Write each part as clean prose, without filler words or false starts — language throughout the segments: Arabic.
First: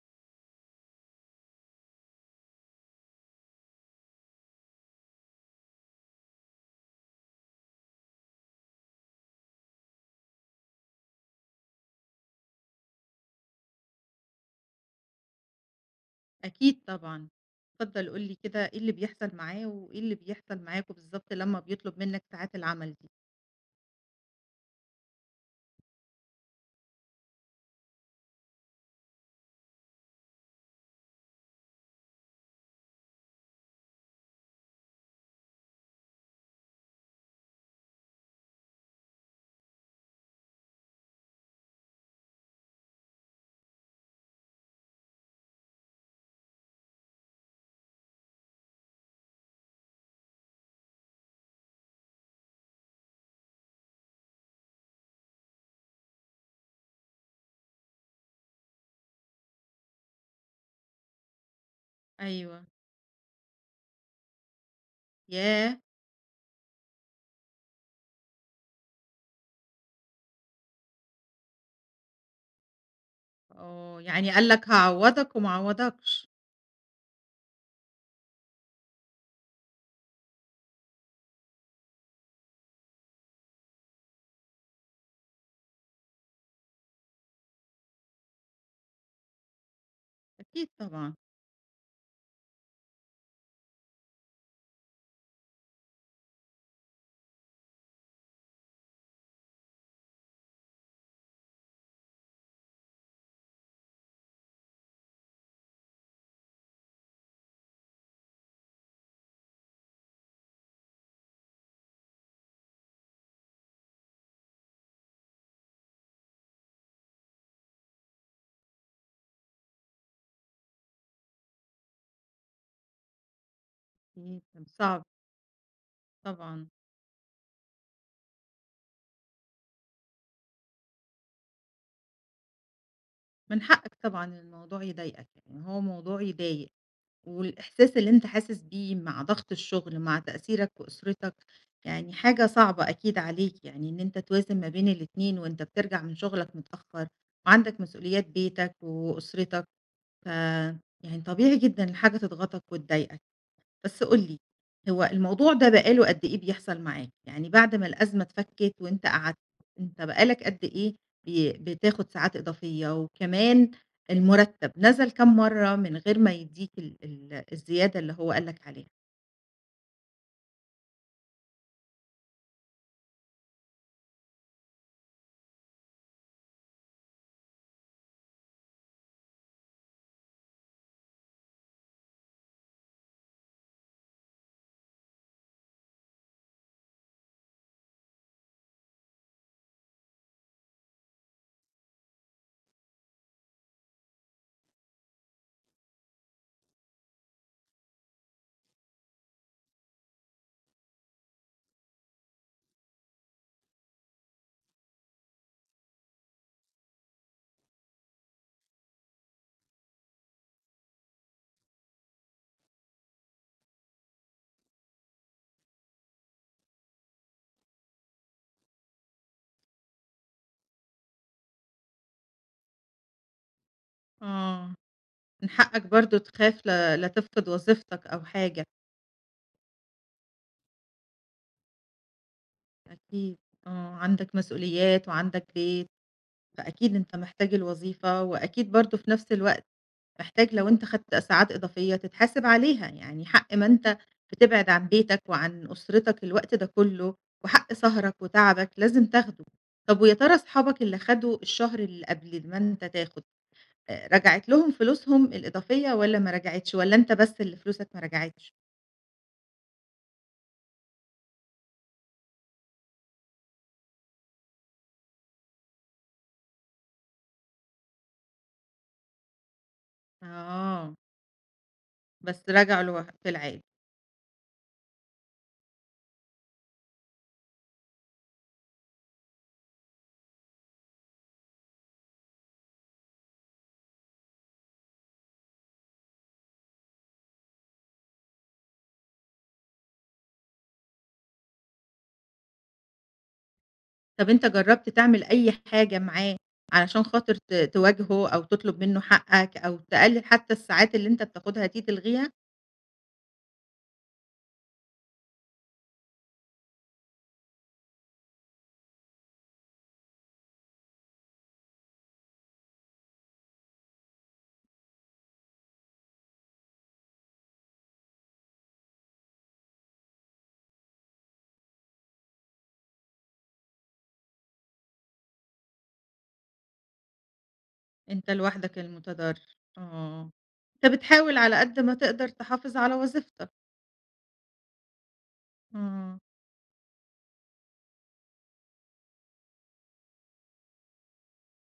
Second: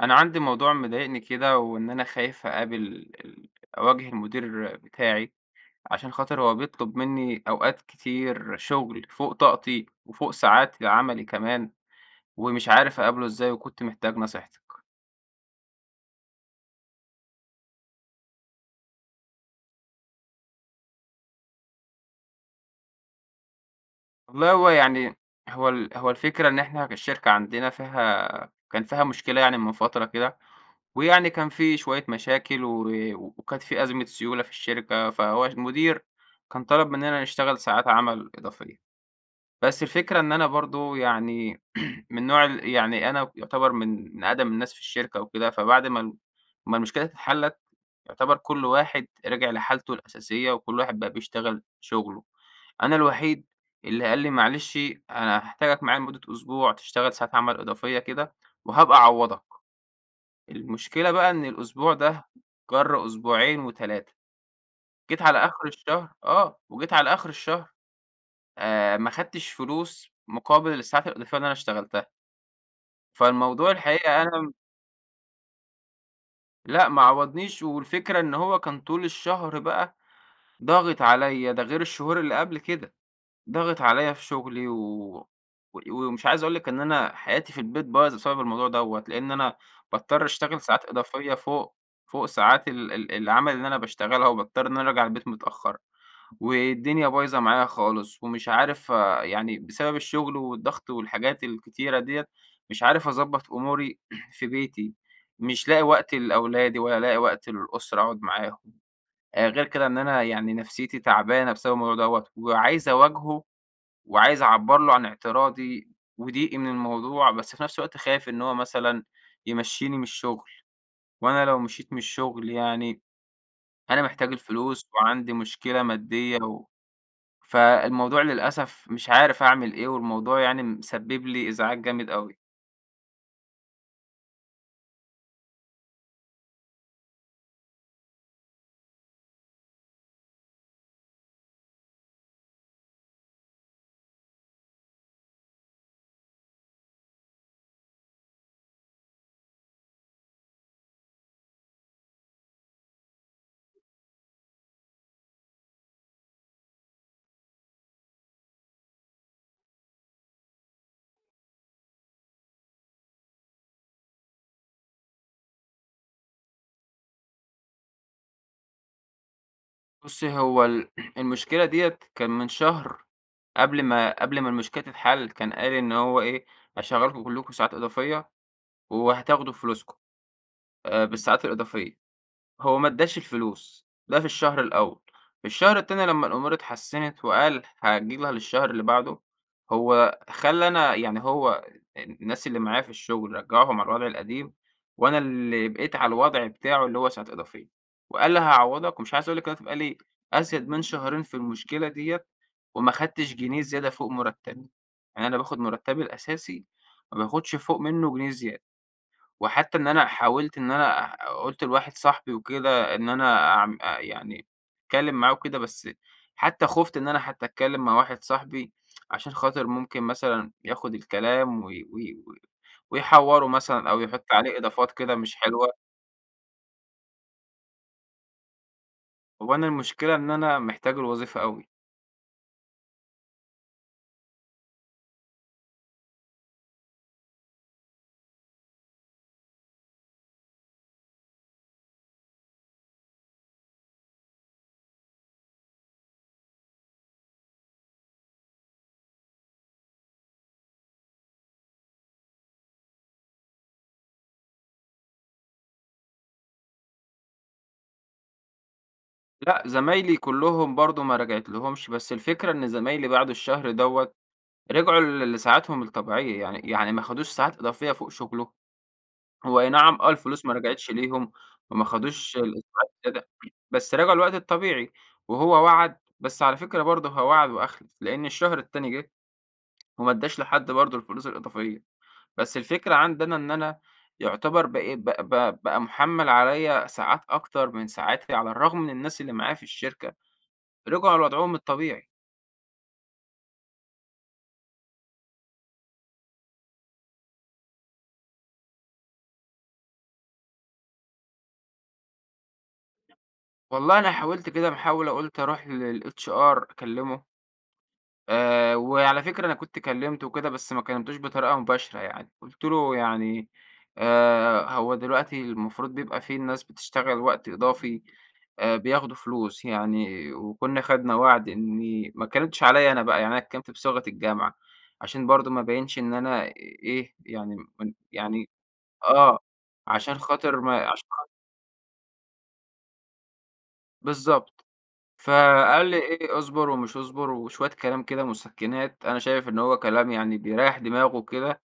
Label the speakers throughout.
Speaker 1: أنا عندي موضوع مضايقني كده، وإن أنا خايف أقابل ال أواجه المدير بتاعي، عشان خاطر هو بيطلب مني أوقات كتير شغل فوق طاقتي، وفوق ساعات عملي كمان، ومش عارف أقابله إزاي، وكنت محتاج نصيحتك.
Speaker 2: أكيد طبعًا. اتفضل قُل لي كده إيه اللي بيحصل معاه، وإيه اللي بيحصل معاكم بالضبط لمّا بيطلب منّك ساعات العمل دي؟
Speaker 1: والله هو يعني هو الفكرة إن إحنا الشركة عندنا فيها كان فيها مشكلة يعني من فترة كده، ويعني كان في شوية مشاكل و وكانت في أزمة سيولة في الشركة، فهو المدير كان طلب مننا نشتغل ساعات عمل إضافية. بس الفكرة إن أنا برضه يعني من نوع ال يعني أنا يُعتبر من أقدم الناس في الشركة وكده، فبعد ما المشكلة دي اتحلّت، يُعتبر كل واحد رجع لحالته الأساسية وكل واحد بقى بيشتغل شُغله. أنا الوحيد اللي قال لي: "معلش أنا هاحتاجك معايا لمدة أسبوع تشتغل ساعات عمل إضافية كده وهابقى أعوّضك." المشكلة بقى إن الأسبوع ده
Speaker 2: أيوه.
Speaker 1: جَر أسبوعين و3، جيت على آخر
Speaker 2: ياه!
Speaker 1: الشهر وجيت على آخر الشهر ما خدتش فلوس مقابل الساعات الإضافية اللي أنا اشتغلتها، فالموضوع
Speaker 2: آه،
Speaker 1: الحقيقة
Speaker 2: يعني قال
Speaker 1: أنا
Speaker 2: لك هاعوّضك وما عوّضكش.
Speaker 1: لأ، ما عوّضنيش، والفكرة إن هو كان طول الشهر بقى ضاغط عليّا، ده غير الشهور اللي قبل كده، ضاغط عليّا في شغلي ومش عايز أقول لِك إن أنا حياتي في البيت بايظة بسبب الموضوع دوّة، لإن أنا باضطر أشتغل
Speaker 2: أكيد
Speaker 1: ساعات
Speaker 2: طبعًا.
Speaker 1: إضافية فوق ساعات ال ال العمل اللي أنا باشتغلها، وباضطر إن أنا أرجع البيت متأخر. والدنيا بايظة معايا خالص ومش عارف يعني بسبب الشغل والضغط والحاجات الكتيرة ديّة، مش عارف أضبّط أموري في بيتي، مش لاقي وقت لأولادي ولا لاقي وقت للأسرة أقعد معاهم، غير كده إن أنا يعني نفسيتي تعبانة بسبب الموضوع دوّة، وعايز أواجهه وعايز أعبّر له عن اعتراضي وضيقي من الموضوع، بس في نفس الوقت خايف إن هو مثلًا يمشّيني من الشغل، وأنا لو مشيت من الشغل يعني أنا محتاج
Speaker 2: أكيد كان
Speaker 1: الفلوس
Speaker 2: صعب
Speaker 1: وعندي مشكلة مادية
Speaker 2: طبعًا.
Speaker 1: فالموضوع للأسف مش عارف أعمل إيه، والموضوع يعني مسبب لي إزعاج جامد أوي.
Speaker 2: من حقك طبعًا إن الموضوع يضايقك، يعني هو موضوع يضايق. والإحساس اللي أنت حاسس بيه مع ضغط الشغل، مع تأثيرك وأسرتك، يعني حاجة صعبة أكيد عليك، يعني إن أنت توازن ما بين الاتنين وأنت بترجع من شغلك متأخر وعندك مسؤوليات بيتك وأسرتك، ف يعني طبيعي جدًا الحاجة تضغطك وتضايقك. بس قُل لي، هو الموضوع ده بقى له قد إيه بيحصل معاك؟ يعني بعد ما الأزمة اتفكِّت وأنت قعدت، أنت بقى لك قد إيه بتاخد ساعات إضافية؟ وكمان المُرتّب نزل كام مرّة من غير ما يدّيك ال ال الزيادة اللي هو قال لك عليها؟
Speaker 1: بُصّي، هو ال المشكلة ديّة كان من شهر قبل ما المشكلة تتحل، كان قال إن هو إيه، هاشغّلكم كلّكم ساعات إضافية وهتاخدوا فلوسكم بالساعات الإضافية. هو ما ادّاش الفلوس، ده في الشهر الأول، في الشهر التاني لمّا الأمور اتحسّنت وقال هاجي لها للشهر اللي بعده، هو خلّى أنا يعني هو الناس اللي معايا في الشغل رجّعهم على الوضع القديم، وأنا اللي بقيت على الوضع بتاعه اللي هو ساعة إضافية، وقال لي هاعوّضك ومش عايز أقول لِك أنا بقى لي أزيد من شهرين في المشكلة ديّة، وما خدتش جنيه زيادة فوق مرتبي، يعني أنا باخد مرتبي الأساسي ما باخدش فوق منه جنيه زيادة. وحتى إن أنا حاولت إن أنا قُلت لواحد صاحبي وكده إن أنا أعم أ يعني أتكلّم معاه وكده، بس حتى خُفت إن أنا حتى أتكلّم مع واحد صاحبي عشان خاطر ممكن مثلًا ياخُد الكلام وي وي و ويحوّره مثلًا أو يحُط عليه
Speaker 2: آه.
Speaker 1: إضافات كده مش
Speaker 2: من
Speaker 1: حلوة،
Speaker 2: حقك برضه تخاف لا تفقد وظيفتك أو حاجة.
Speaker 1: هو أنا المشكلة إن أنا محتاج الوظيفة أوي.
Speaker 2: أكيد. آه، عندك مسؤوليات وعندك بيت، فأكيد أنت محتاج الوظيفة وأكيد برضه في نفس الوقت محتاج لو أنت خدت ساعات إضافية تتحاسب عليها، يعني حق ما أنت بتبعد عن بيتك وعن أسرتك الوقت ده كله، وحق سهرك وتعبك لازم تاخده. طب ويا ترى أصحابك اللي خدوا الشهر اللي قبل ما أنت تاخد، رجعت لهم فلوسهم الإضافية والّا ما رجعتش، والّا أنت بس اللي فلوسك ما رجعتش؟
Speaker 1: لأ، زمايلي كُلّهم برضه ما راجعتلهمش، بس الفكرة إن زمايلي بعد الشهر دوّة رجعوا لساعاتهم الطبيعية، يعني ما خدوش ساعات إضافية فوق شُغله هو أي نعم آه، الفلوس ما رجعتش
Speaker 2: آه.
Speaker 1: ليهم وما خدوش
Speaker 2: بس رجعوا
Speaker 1: الأسبوعات
Speaker 2: لو
Speaker 1: الزيادة،
Speaker 2: في العادي.
Speaker 1: بس رجعوا الوقت الطبيعي، وهو وعد، بس على فكرة برضه هو وعد وأخلف، لإن الشهر التاني جه وما ادّاش لحد برضه الفلوس الإضافية، بس الفكرة عندي أنا إن أنا يعتبر بقي ب ب بقى مُحمّل عليّا ساعات أكتر من ساعاتي، على الرغم من الناس اللي معايا في الشركة رجعوا لوضعهم الطبيعي.
Speaker 2: طب أنت جرّبت تعمل أي حاجة معاه علشان خاطر تواجهه أو تطلب منه حقك أو تقلل حتى الساعات اللي أنت بتاخدها دي تلغيها؟
Speaker 1: والله أنا حاولت كده محاولة، قُلت أروح للHR أكلمه وعلى فكرة أنا كنت كلّمته وكده، بس ما كلّمتوش بطريقة مباشرة يعني، قُلت له يعني هو دلوقتي المفروض بيبقى في الناس بتشتغل وقت إضافي بياخدوا فلوس يعني، وكنا خدنا وعد إني ما اتكلمتش عليَّ أنا بقى، يعني أنا اتكلمت بصيغة الجامعة، عشان برضه ما ابينش إن أنا إيه يعني من
Speaker 2: أنت
Speaker 1: يعني
Speaker 2: لوحدك
Speaker 1: آه،
Speaker 2: المُتضرّر،
Speaker 1: عشان
Speaker 2: آه.
Speaker 1: خاطر ما
Speaker 2: أنت
Speaker 1: عشان خاطر
Speaker 2: بتحاول على قد ما تقدر تحافظ على وظيفتك.
Speaker 1: بالضبط. فقال لي
Speaker 2: إمم.
Speaker 1: إيه اصبر ومش اصبر وشوية كلام كده مسكِّنات، أنا شايف إن هو كلام يعني بيريّح دماغه كده،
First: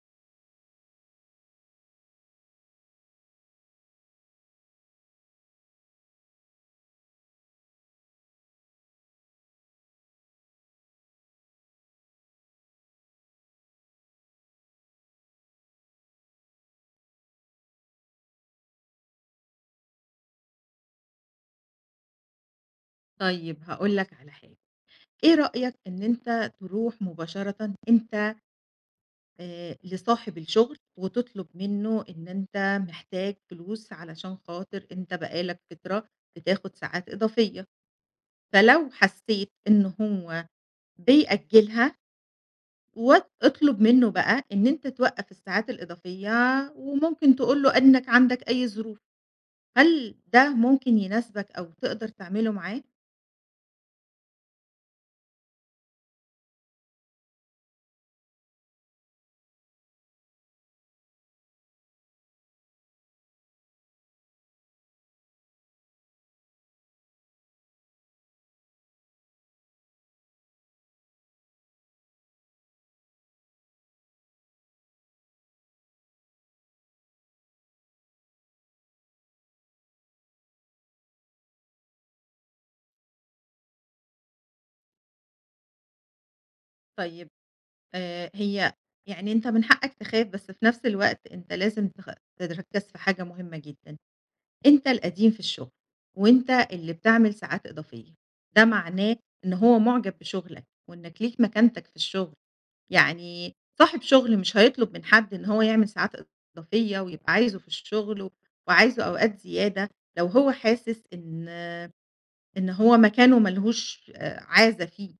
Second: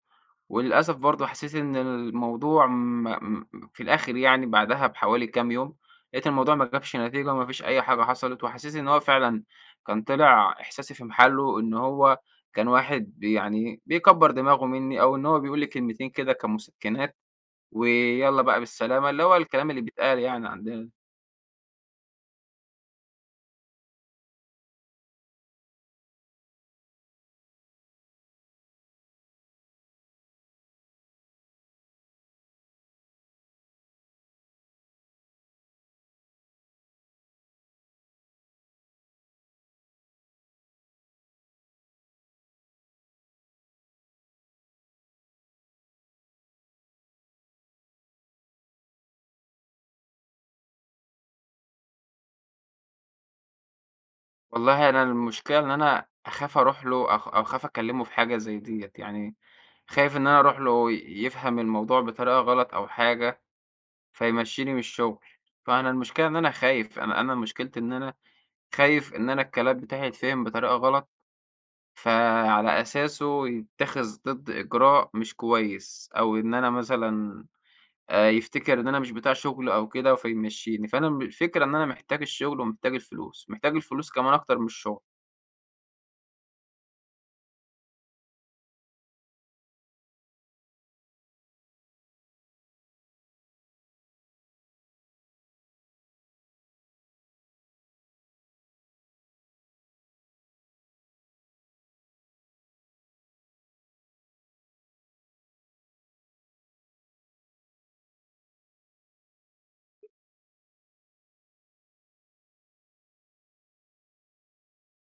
Speaker 1: وللأسف برضه حسيت إن الموضوع م م في الآخر يعني بعدها بحوالي كام يوم، لقيت الموضوع ما جابش نتيجة وما فيش أي حاجة حصلت، وحسيت إن هو فعلًا كان طلع إحساسي في محله، إن هو كان واحد يعني بيكبّر دماغه منّي، أو إن هو بيقول لي كلمتين كده كمسكِّنات ويالّا بقى بالسلامة، اللي هو الكلام اللي بيتقال يعني عندنا.
Speaker 2: طيب هاقول لك على حاجة، إيه رأيك إن أنت تروح مباشرةً أنت لصاحب الشغل وتطلب منّه إن أنت محتاج فلوس علشان خاطر أنت بقى لك فترة بتاخُد ساعات إضافية، فلو حسّيت إن هو بيأجّلها اطلب منّه بقى إن أنت توقّف الساعات الإضافية وممكن تقول له إنّك عندك أي ظروف. هل ده ممكن يناسبك أو تقدر تعمله معاه؟
Speaker 1: والله أنا المشكلة إن أنا أخاف أروح له أو أخاف أكلّمه في حاجة زي ديّة، يعني خايف إن أنا أروح له يفهم الموضوع بطريقة غلط أو حاجة فيمشّيني من الشغل، فأنا المشكلة إن أنا خايف، أنا مشكلتي إن أنا خايف إن أنا الكلام بتاعي يتفهم بطريقة غلط، فعلى أساسه يتّخذ ضد إجراء مش كويس، أو إن أنا مثلًا يفتكر إن أنا مش بتاع شغل أو كده فيمشّيني، فأنا الفكرة إن أنا محتاج الشغل ومحتاج الفلوس، محتاج الفلوس كمان أكتر من الشغل،
Speaker 2: طيب هي يعني أنت من حقك تخاف، بس في نفس الوقت أنت لازم تركّز في حاجة مهمة جدًا. أنت القديم في الشغل، وأنت اللي بتعمل ساعات إضافية، ده معناه إن هو معجب بشغلك، وإنك ليك مكانتك في الشغل. يعني صاحب شغل مش هيطلب من حد إن هو يعمل ساعات إضافية ويبقى عايزه في الشغل، وعايزه أوقات زيادة لو هو حاسس إن هو مكانه ما لهوش عازة فيه،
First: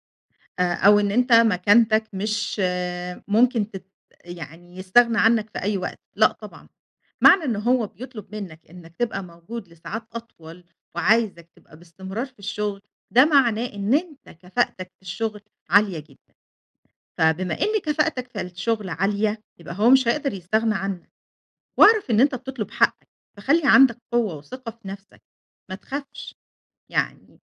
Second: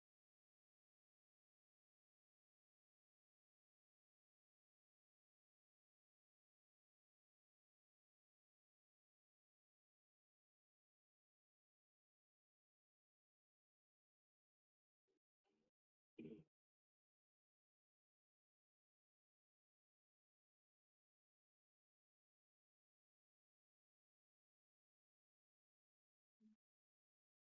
Speaker 2: أو إن أنت مكانتك مش آه، ممكن يعني يستغنى عنك في أي وقت، لأ طبعًا. معنى إن هو بيطلب منك إنك تبقى موجود لساعات أطول وعايزك تبقى باستمرار في الشغل، ده معناه إن أنت كفاءتك في الشغل عالية جدًا، فبما إن كفاءتك في الشغل عالية، يبقى هو مش هيقدر يستغنى عنك، واعرف إن أنت بتطلب حقك، فخلّي عندك قوة وثقة في نفسك، ما تخافش. يعني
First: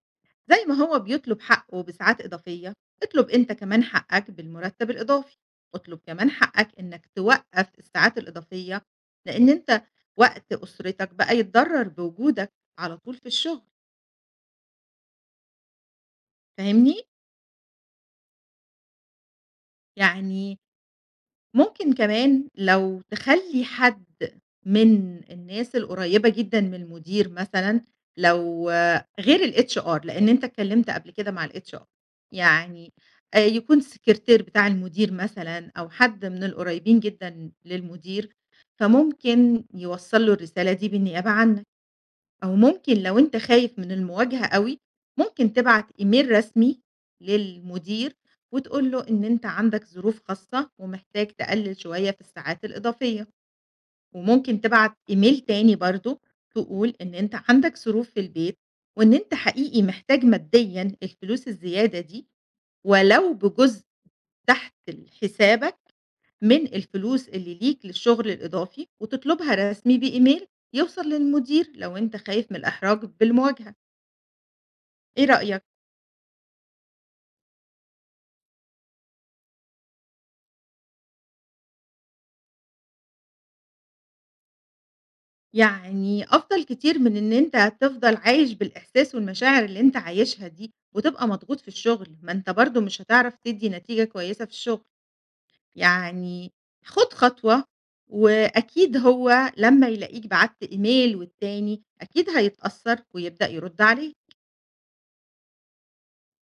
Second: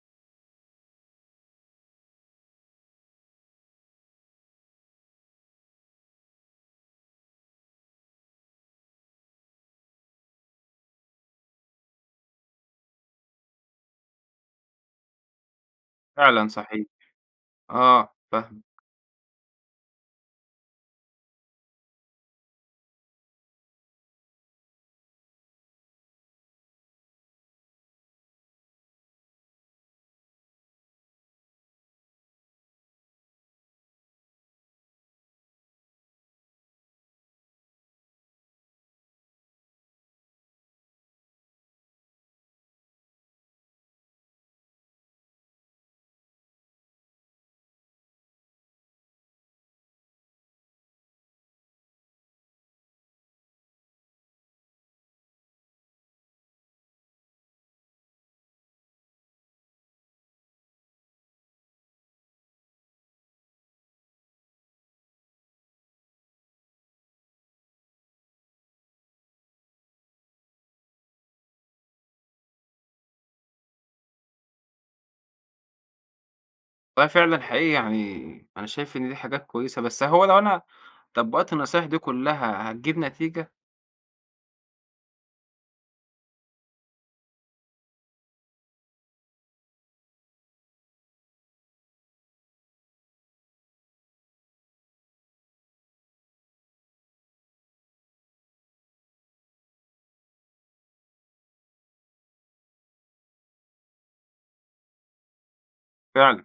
Speaker 2: زي ما هو بيطلب حقه بساعات إضافية، اطلب أنت كمان حقك بالمرتب الإضافي، اطلب كمان حقك إنك توقّف الساعات الإضافية، لإن أنت وقت أسرتك بقى يتضرر بوجودك على طول في الشغل،
Speaker 1: فعلًا صحيح.
Speaker 2: فاهمني؟
Speaker 1: آه، فاهمِك،
Speaker 2: يعني ممكن كمان لو تخلّي حد من الناس القريّبة جدًا من المدير مثلًا، لو آه، غير الHR لإن أنت اتكلّمت قبل كده مع الHR يعني يكون السكرتير بتاع المدير مثلًا أو حد من القريّبين جدًا للمدير، فممكن يوصّل له الرسالة دي بالنيابة عنك. أو ممكن لو أنت خايف من المواجهة أوي، ممكن تبعت إيميل رسمي للمدير وتقول له إن أنت عندك ظروف خاصة ومحتاج تقلل شوية في الساعات الإضافية، وممكن تبعت إيميل تاني برضه تقول إن أنت عندك ظروف في البيت، وإن أنت حقيقي محتاج ماديًا الفلوس الزيادة دي ولو بجزء تحت حسابك من الفلوس اللي ليك للشغل الإضافي، وتطلبها رسمي بإيميل يوصل للمدير لو أنت خايف من الإحراج بالمواجهة. إيه رأيك؟
Speaker 1: والله فعلًا حقيقي يعني أنا شايف إن دي حاجات كويسة، بس هو لو أنا طبّقت النصايح دي كلّها هتجيب نتيجة؟
Speaker 2: يعني أفضل كتير من إن أنت تفضل عايش بالإحساس والمشاعر اللي أنت عايشها دي، وتبقى مضغوط في الشغل، ما أنت برضه مش هتعرف تدّي نتيجة كويسة في الشغل. يعني خُد خطوة، وأكيد هو لمّا يلاقيك بعتّ إيميل والتاني أكيد هيتأثّر ويبدأ يرُد عليك.
Speaker 1: فعلًا،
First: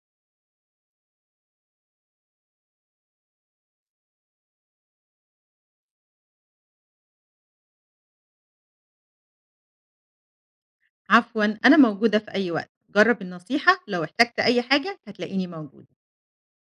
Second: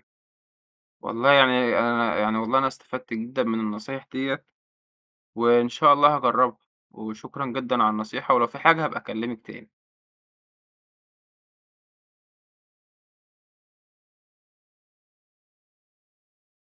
Speaker 1: والله أنا استفدت جدًا من النصايح ديّة، وإن شاء الله هاجرّبها، وشكرًا جدًا على النصيحة، ولو في حاجة هابقى أكلّمِك تاني.
Speaker 2: عفوًا أنا موجودة في أي وقت، جرّب النصيحة لو احتجت أي حاجة هتلاقيني موجودة.